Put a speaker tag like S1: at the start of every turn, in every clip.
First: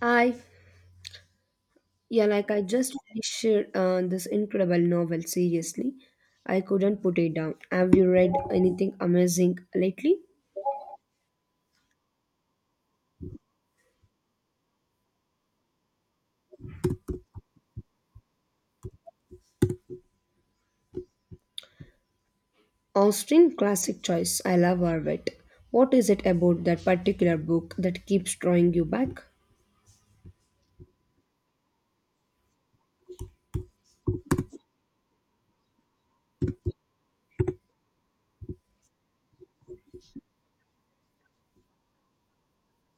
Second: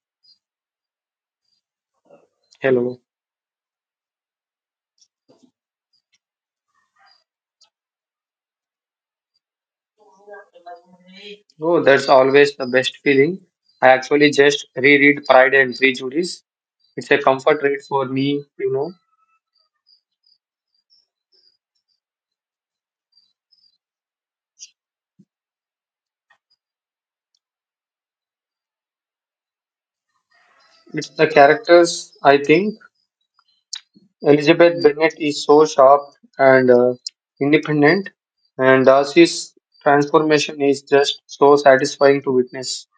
S1: I, yeah, like I just
S2: Hello.
S1: finished this incredible novel, seriously. I couldn't put it down. Have you read anything amazing lately?
S2: Oh, that's always the best feeling. I actually just reread Pride and Prejudice. It's a comfort read for me, you know.
S1: Austen, classic choice. I love Arvet. What is it about that particular book that keeps drawing you back?
S2: It's the characters, I think. Elizabeth Bennet is so sharp and independent, and Darcy's transformation is just so satisfying to witness.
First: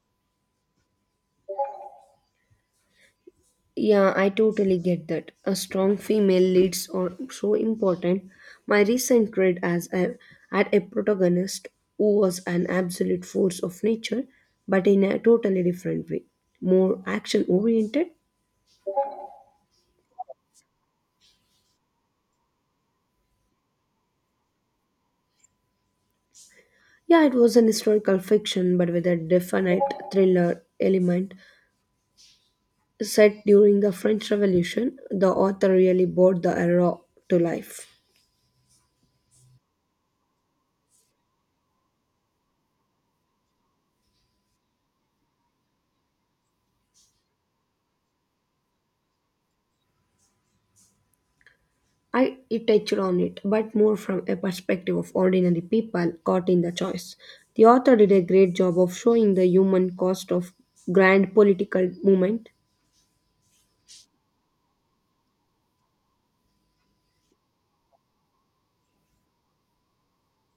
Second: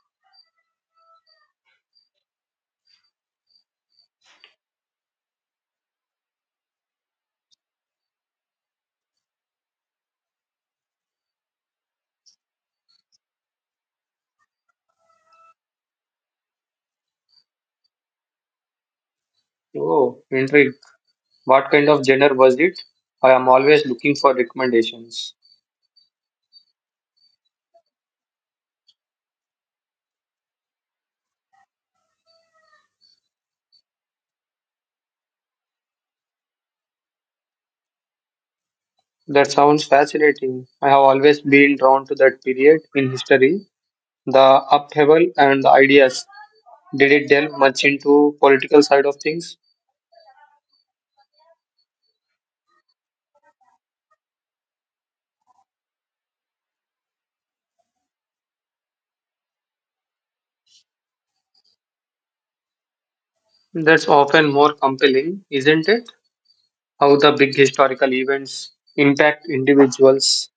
S1: Yeah, I totally get that. A strong female leads are so important. My recent read as a, had a protagonist who was an absolute force of nature, but in a totally different way, more action oriented.
S2: Oh, intrigue. What kind of genre was it? I am always looking for recommendations.
S1: Yeah, it was an historical fiction, but with a definite thriller element. Set during the French Revolution, the author really brought the era to life.
S2: That sounds fascinating. I have always been drawn to that period in history, the upheaval and the ideas. Did it delve much into political side of things?
S1: I it touched on it, but more from a perspective of ordinary people caught in the choice. The author did a great job of showing the human cost of grand political movement.
S2: That's often more compelling, isn't it? How the big historical events impact individuals.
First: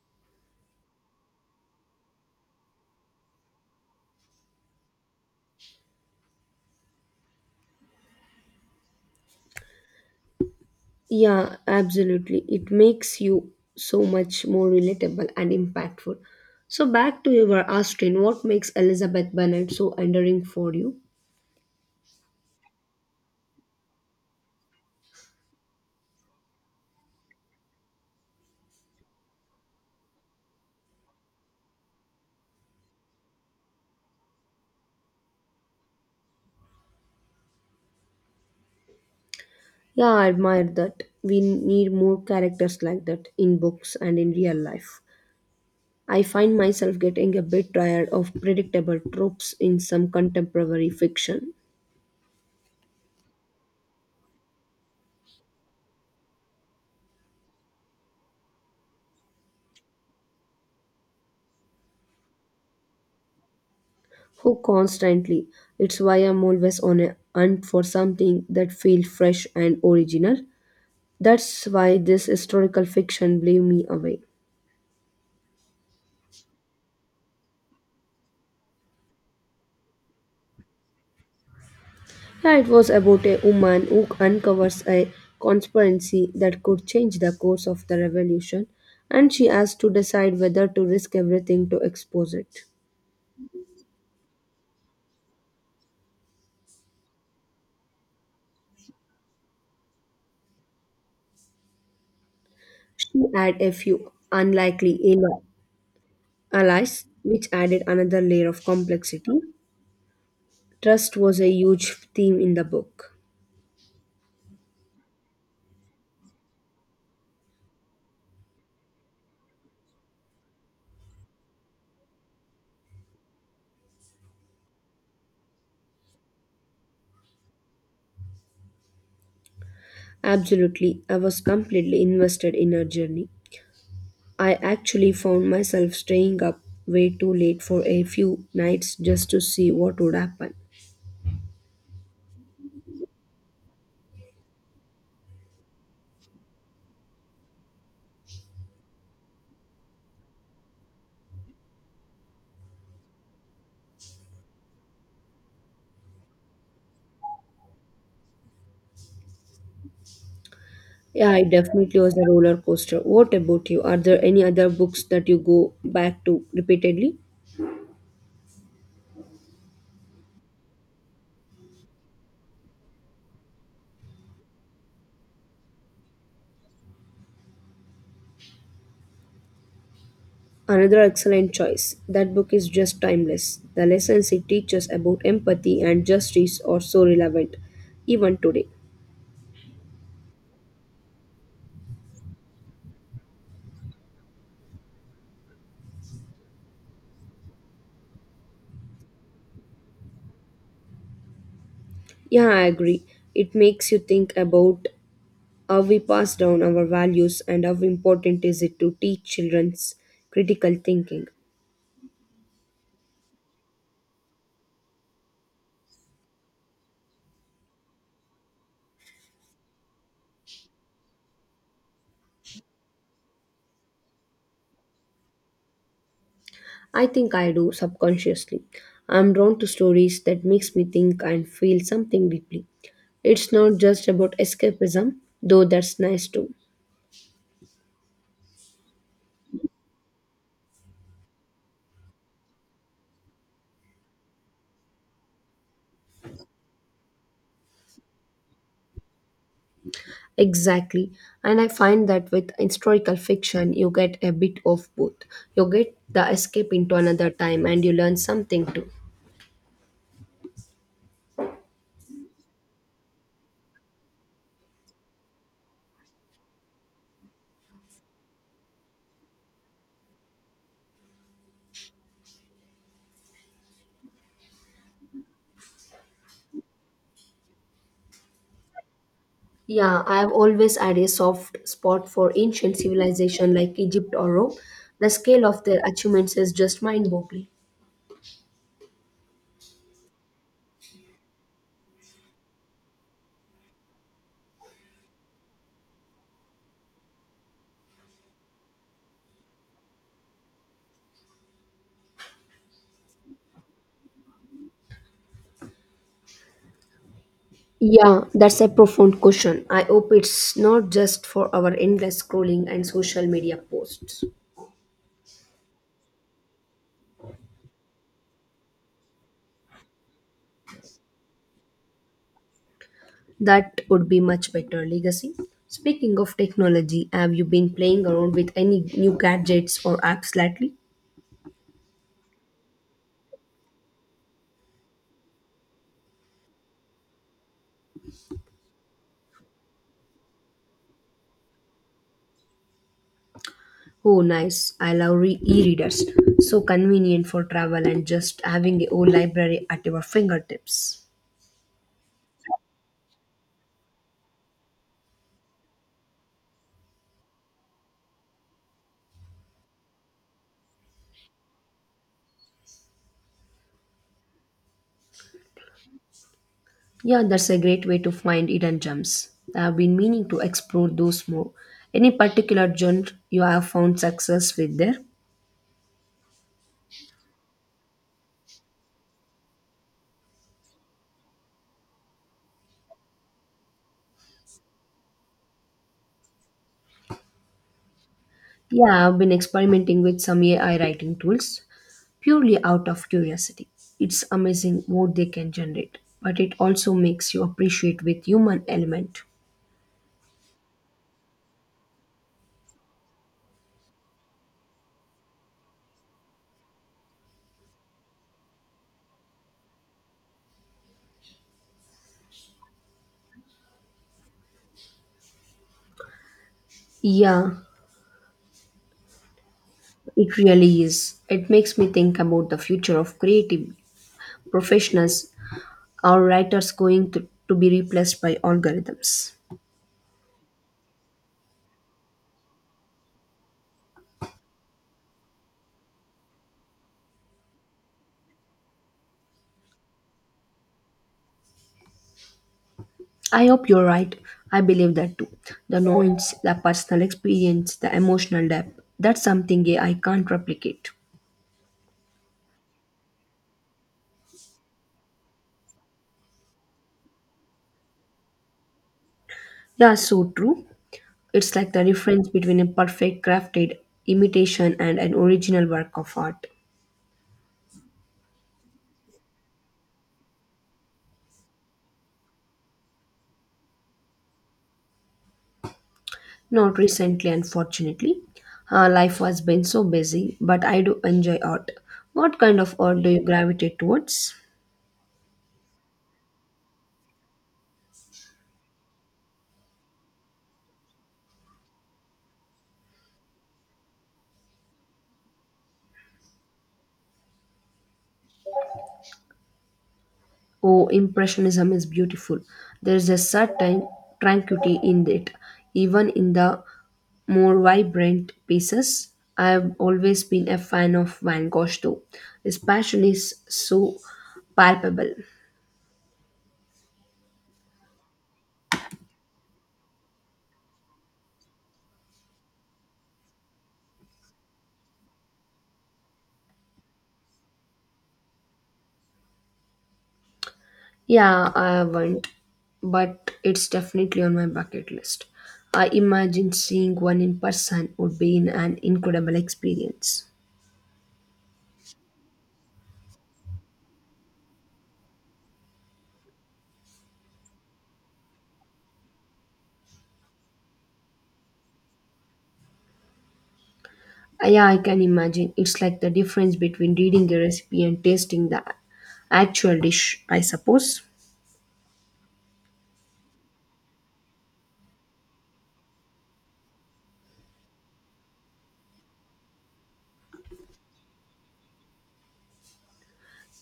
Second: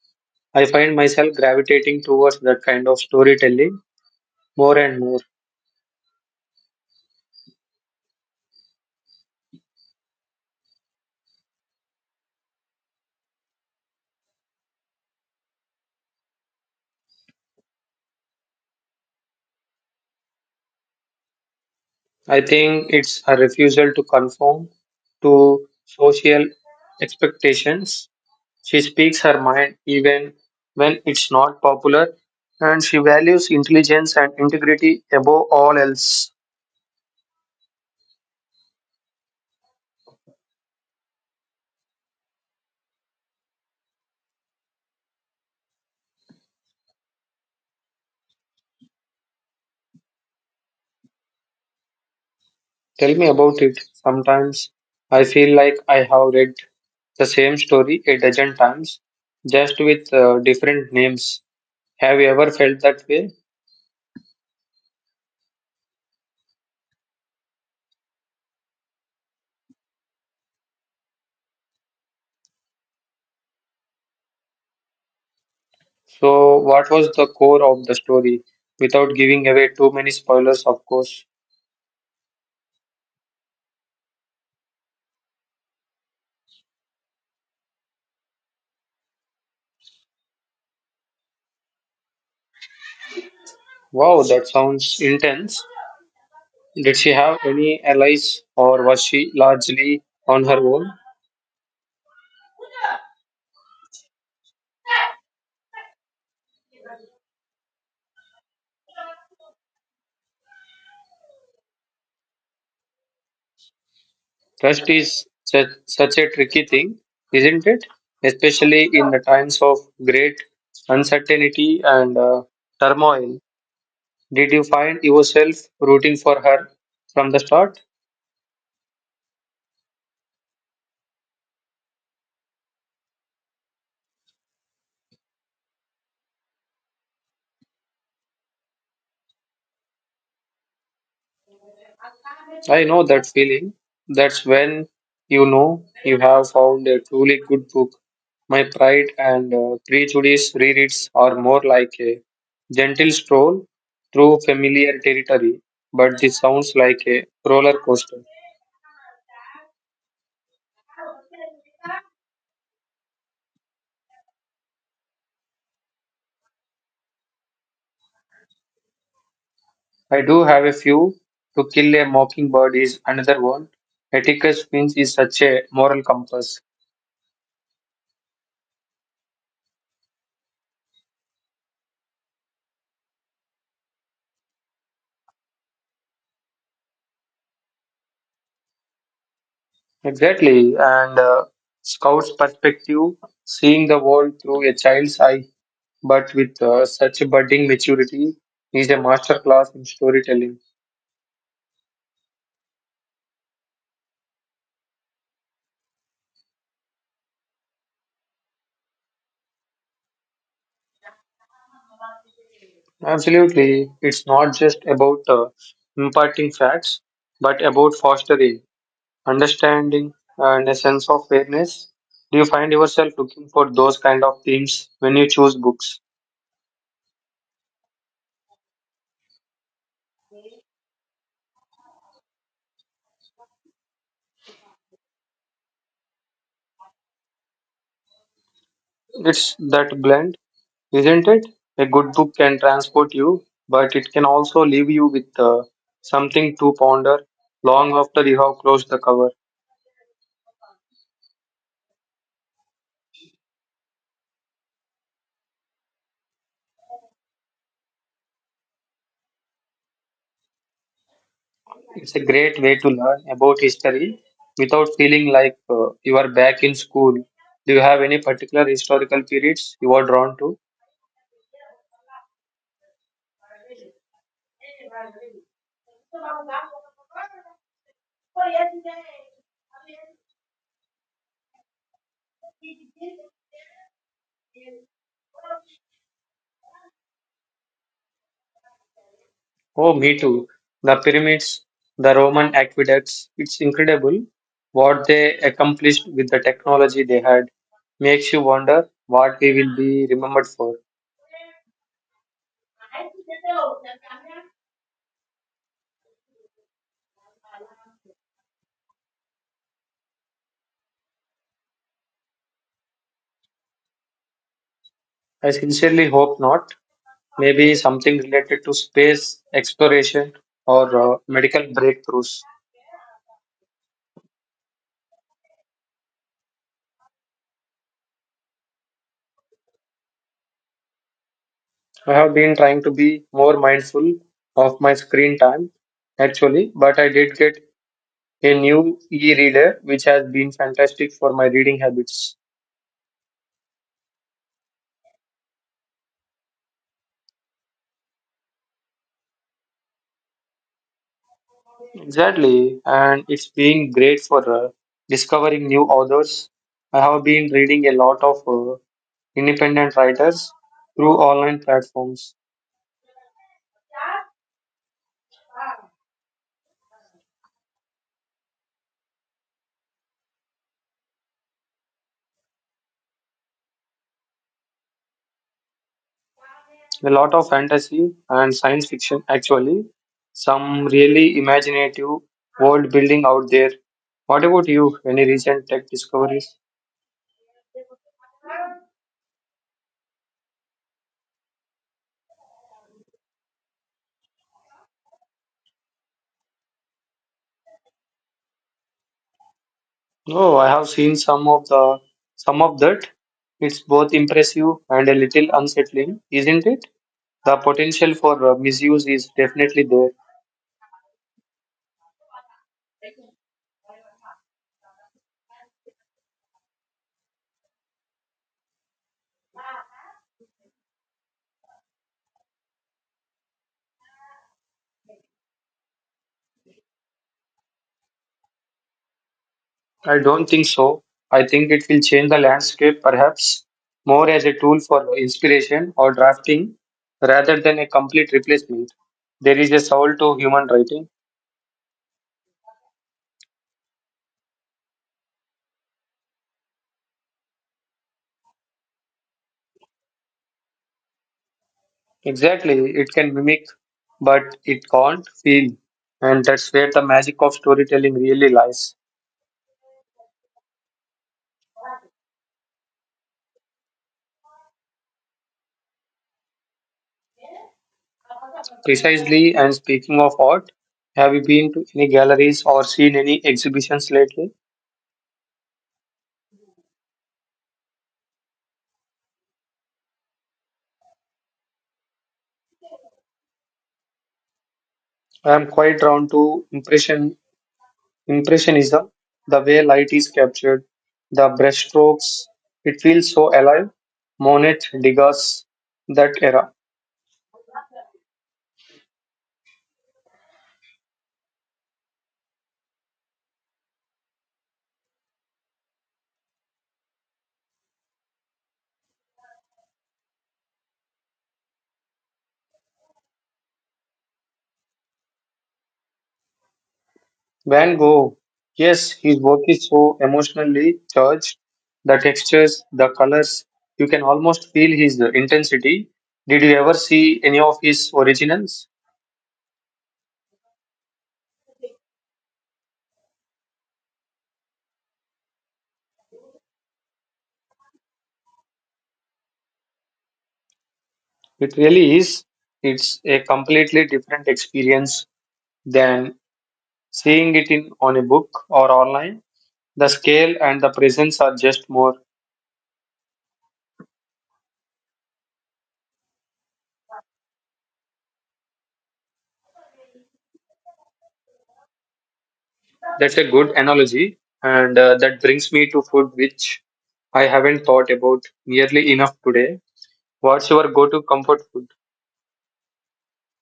S2: I find myself gravitating towards that kind of storytelling more and more.
S1: Yeah, absolutely. It makes you so much more relatable and impactful. So back to your Austen, what makes Elizabeth Bennet so endearing for you?
S2: I think it's a refusal to conform to social expectations. She speaks her mind even when it's not popular, and she values intelligence and integrity above all else.
S1: Yeah, I admire that. We need more characters like that in books and in real life. I find myself getting a bit tired of predictable tropes in some contemporary fiction.
S2: Tell me about it. Sometimes I feel like I have read the same story a dozen times, just with different names. Have you ever felt that way?
S1: Who constantly? It's why I'm always on a hunt for something that feels fresh and original. That's why this historical fiction blew me away.
S2: So, what was the core of the story? Without giving away too many spoilers, of course.
S1: Yeah, it was about a woman who uncovers a conspiracy that could change the course of the revolution, and she has to decide whether to risk everything to expose it.
S2: Wow, that sounds intense. Did she have any allies or was she largely on her own?
S1: She had a few unlikely allies, which added another layer of complexity. Trust was a huge theme in the book.
S2: Trust is such a tricky thing, isn't it? Especially in the times of great uncertainty and turmoil. Did you find yourself rooting for her from the start?
S1: Absolutely, I was completely invested in her journey. I actually found myself staying up way too late for a few nights just to see what would happen.
S2: I know that feeling. That's when you know you have found a truly good book. My Pride and Prejudice rereads are more like a gentle stroll through familiar territory, but this sounds like a roller coaster.
S1: Yeah, it definitely was a roller coaster. What about you? Are there any other books that you go back to repeatedly?
S2: I do have a few. To Kill a Mockingbird is another one. Atticus Finch is such a moral compass.
S1: Another excellent choice. That book is just timeless. The lessons it teaches about empathy and justice are so relevant, even today.
S2: Exactly, and Scout's perspective, seeing the world through a child's eye, but with such a budding maturity, is a masterclass in storytelling.
S1: Yeah, I agree. It makes you think about how we pass down our values and how important is it to teach children's critical thinking.
S2: Absolutely, it's not just about imparting facts, but about fostering understanding and a sense of fairness. Do you find yourself looking for those kind of themes when you choose books?
S1: I think I do subconsciously. I'm drawn to stories that makes me think and feel something deeply. It's not just about escapism, though that's nice too.
S2: It's that blend, isn't it? A good book can transport you, but it can also leave you with something to ponder long after you have closed the cover.
S1: Exactly. And I find that with historical fiction, you get a bit of both. You get the escape into another time and you learn something too.
S2: It's a great way to learn about history without feeling like you are back in school. Do you have any particular historical periods you are drawn to?
S1: Yeah, I have always had a soft spot for ancient civilization like Egypt or Rome. The scale of their achievements is just mind-boggling.
S2: Oh, me too. The pyramids, the Roman aqueducts. It's incredible what they accomplished with the technology they had. Makes you wonder what we will be remembered for.
S1: Yeah, that's a profound question. I hope it's not just for our endless scrolling and social media posts.
S2: I sincerely hope not. Maybe something related to space exploration or medical breakthroughs.
S1: That would be much better legacy. Speaking of technology, have you been playing around with any new gadgets or apps lately?
S2: I have been trying to be more mindful of my screen time actually, but I did get a new e reader which has been fantastic for my reading habits.
S1: Oh, nice. I love e-readers. So convenient for travel and just having a whole library at your fingertips.
S2: Exactly, and it's been great for discovering new authors. I have been reading a lot of independent writers through online platforms.
S1: Yeah, that's a great way to find hidden gems. I've been meaning to explore those more. Any particular genre you have found success with there?
S2: A lot of fantasy and science fiction, actually. Some really imaginative world building out there. What about you? Any recent tech discoveries?
S1: Yeah, I've been experimenting with some AI writing tools purely out of curiosity. It's amazing what they can generate, but it also makes you appreciate with human element.
S2: Oh, I have seen some of the some of that. It's both impressive and a little unsettling, isn't it? The potential for misuse is definitely there.
S1: Yeah, it really is. It makes me think about the future of creative professionals or writers going to be replaced by algorithms.
S2: I don't think so. I think it will change the landscape, perhaps more as a tool for inspiration or drafting rather than a complete replacement. There is a soul to human writing.
S1: I hope you're right. I believe that too. The knowledge, the personal experience, the emotional depth, that's something I can't replicate.
S2: Exactly, it can mimic, but it can't feel. And that's where the magic of storytelling really lies.
S1: Yeah, so true. It's like the difference between a perfect crafted imitation and an original work of art.
S2: Precisely, and speaking of art, have you been to any galleries or seen any exhibitions lately?
S1: Not recently, unfortunately. Life has been so busy, but I do enjoy art. What kind of art do you gravitate towards?
S2: I am quite drawn to Impressionism, the way light is captured, the brushstrokes, it feels so alive. Monet, Degas, that era.
S1: Oh, Impressionism is beautiful. There is a certain tranquility in it, even in the more vibrant pieces. I've always been a fan of Van Gogh, though. His passion is so palpable.
S2: Van Gogh, yes, his work is so emotionally charged. The textures, the colors, you can almost feel his intensity. Did you ever see any of his originals?
S1: Yeah, I haven't, but it's definitely on my bucket list. I imagine seeing one in person would be in an incredible experience.
S2: It really is. It's a completely different experience than seeing it in on a book or online. The scale and the presence are just more.
S1: Yeah, I can imagine. It's like the difference between reading a recipe and tasting the actual dish, I suppose.
S2: That's a good analogy, and that brings me to food, which I haven't thought about nearly enough today. What's your go-to comfort food?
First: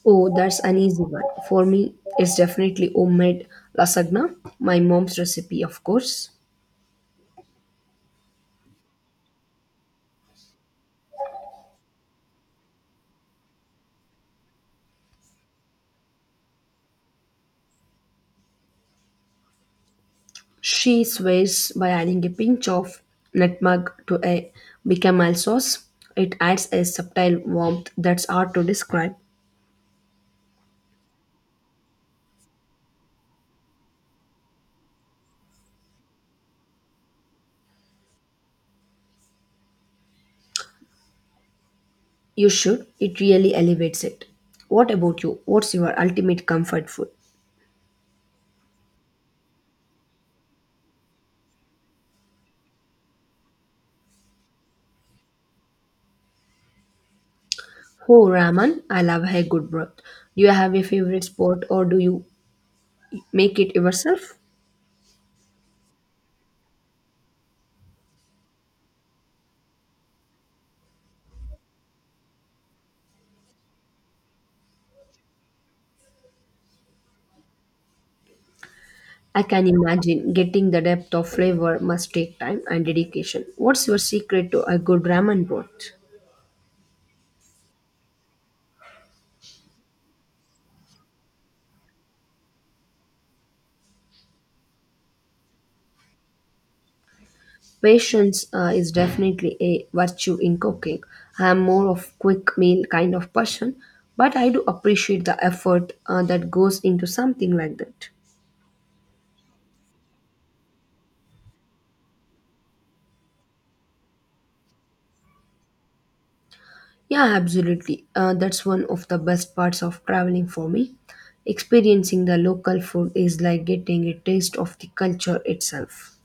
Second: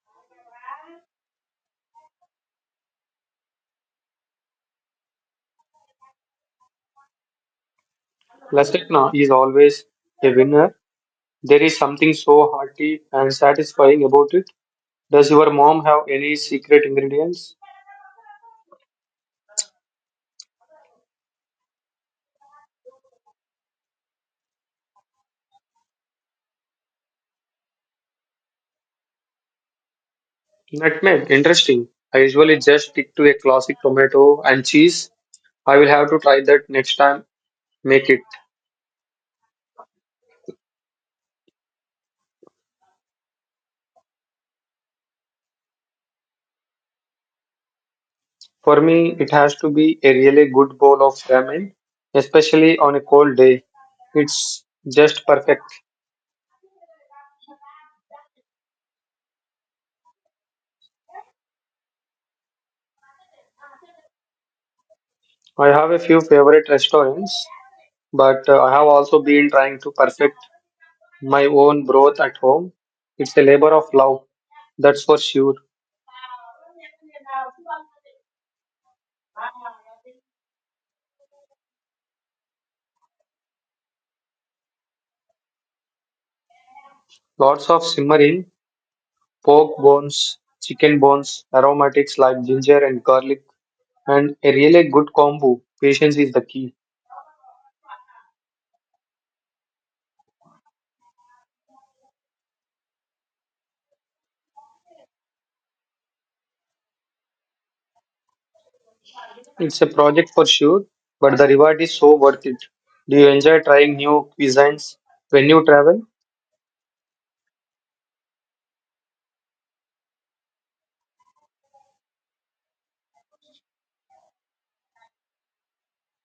S1: Oh, that's an easy one. For me, it's definitely homemade lasagna, my mom's recipe, of course.
S2: Lasagna is always a winner. There is something so hearty and satisfying about it. Does your mom have any secret ingredients?
S1: She swears by adding a pinch of nutmeg to a bechamel sauce. It adds a subtle warmth that's hard to describe.
S2: Nutmeg, interesting. I usually just stick to a classic tomato and cheese. I will have to try that next time. Make it.
S1: You should. It really elevates it. What about you? What's your ultimate comfort food?
S2: For me, it has to be a really good bowl of ramen, especially on a cold day. It's just perfect.
S1: Oh, ramen. I love a good broth. Do you have a favorite spot or do you make it yourself?
S2: I have a few favorite restaurants, but I have also been trying to perfect my own broth at home. It's a labor of love, that's for sure.
S1: I can imagine getting the depth of flavor must take time and dedication. What's your secret to a good ramen broth?
S2: Lots of simmering, pork bones, chicken bones, aromatics like ginger and garlic, and a really good combo. Patience is the key.
S1: Patience is definitely a virtue in cooking. I am more of quick meal kind of person, but I do appreciate the effort that goes into something like that.
S2: It's a project for sure, but the reward is so worth it. Do you enjoy trying new cuisines when you travel?
S1: Yeah, absolutely. That's one of the best parts of traveling for me. Experiencing the local food is like getting a taste of the culture itself.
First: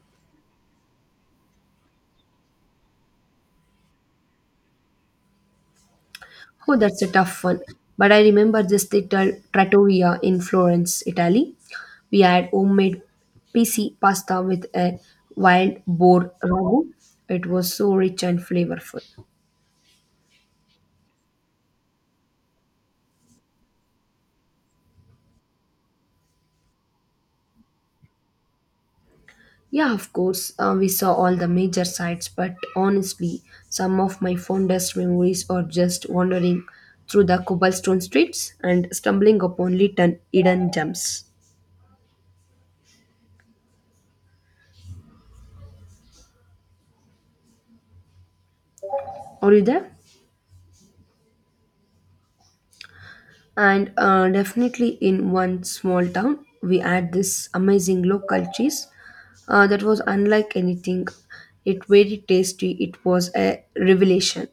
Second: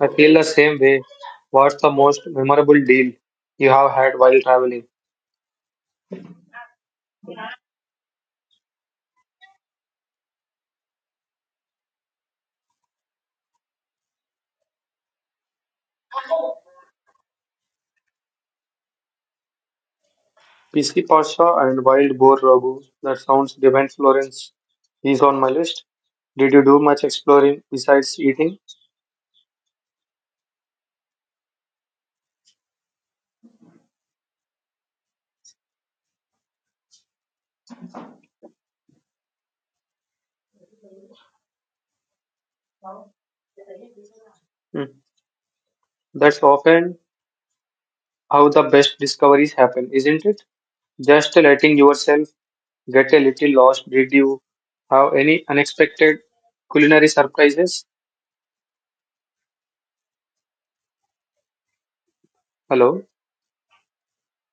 S2: I feel the same way. What's the most memorable deal you have had while traveling?
S1: Oh, that's a tough one. But I remember this little trattoria in Florence, Italy. We had homemade PC pasta with a wild boar ragu. It was so rich and flavorful.
S2: Pisi Pasha and wild boar ragu. That sounds divine. Florence is on my list. Did you do much exploring besides eating?
S1: Yeah, of course, we saw all the major sites, but honestly, some of my fondest memories are just wandering through the cobblestone streets and stumbling upon little hidden gems.
S2: Hmm. That's often how the best
S1: Are
S2: discoveries
S1: you there?
S2: happen, isn't it? Just letting yourself get a little lost?
S1: And
S2: Did you
S1: Definitely
S2: have
S1: in
S2: any
S1: one small
S2: unexpected
S1: town we
S2: culinary
S1: had this
S2: surprises?
S1: amazing local cheese that was unlike anything, it very tasty, it
S2: Hello.
S1: was a revelation.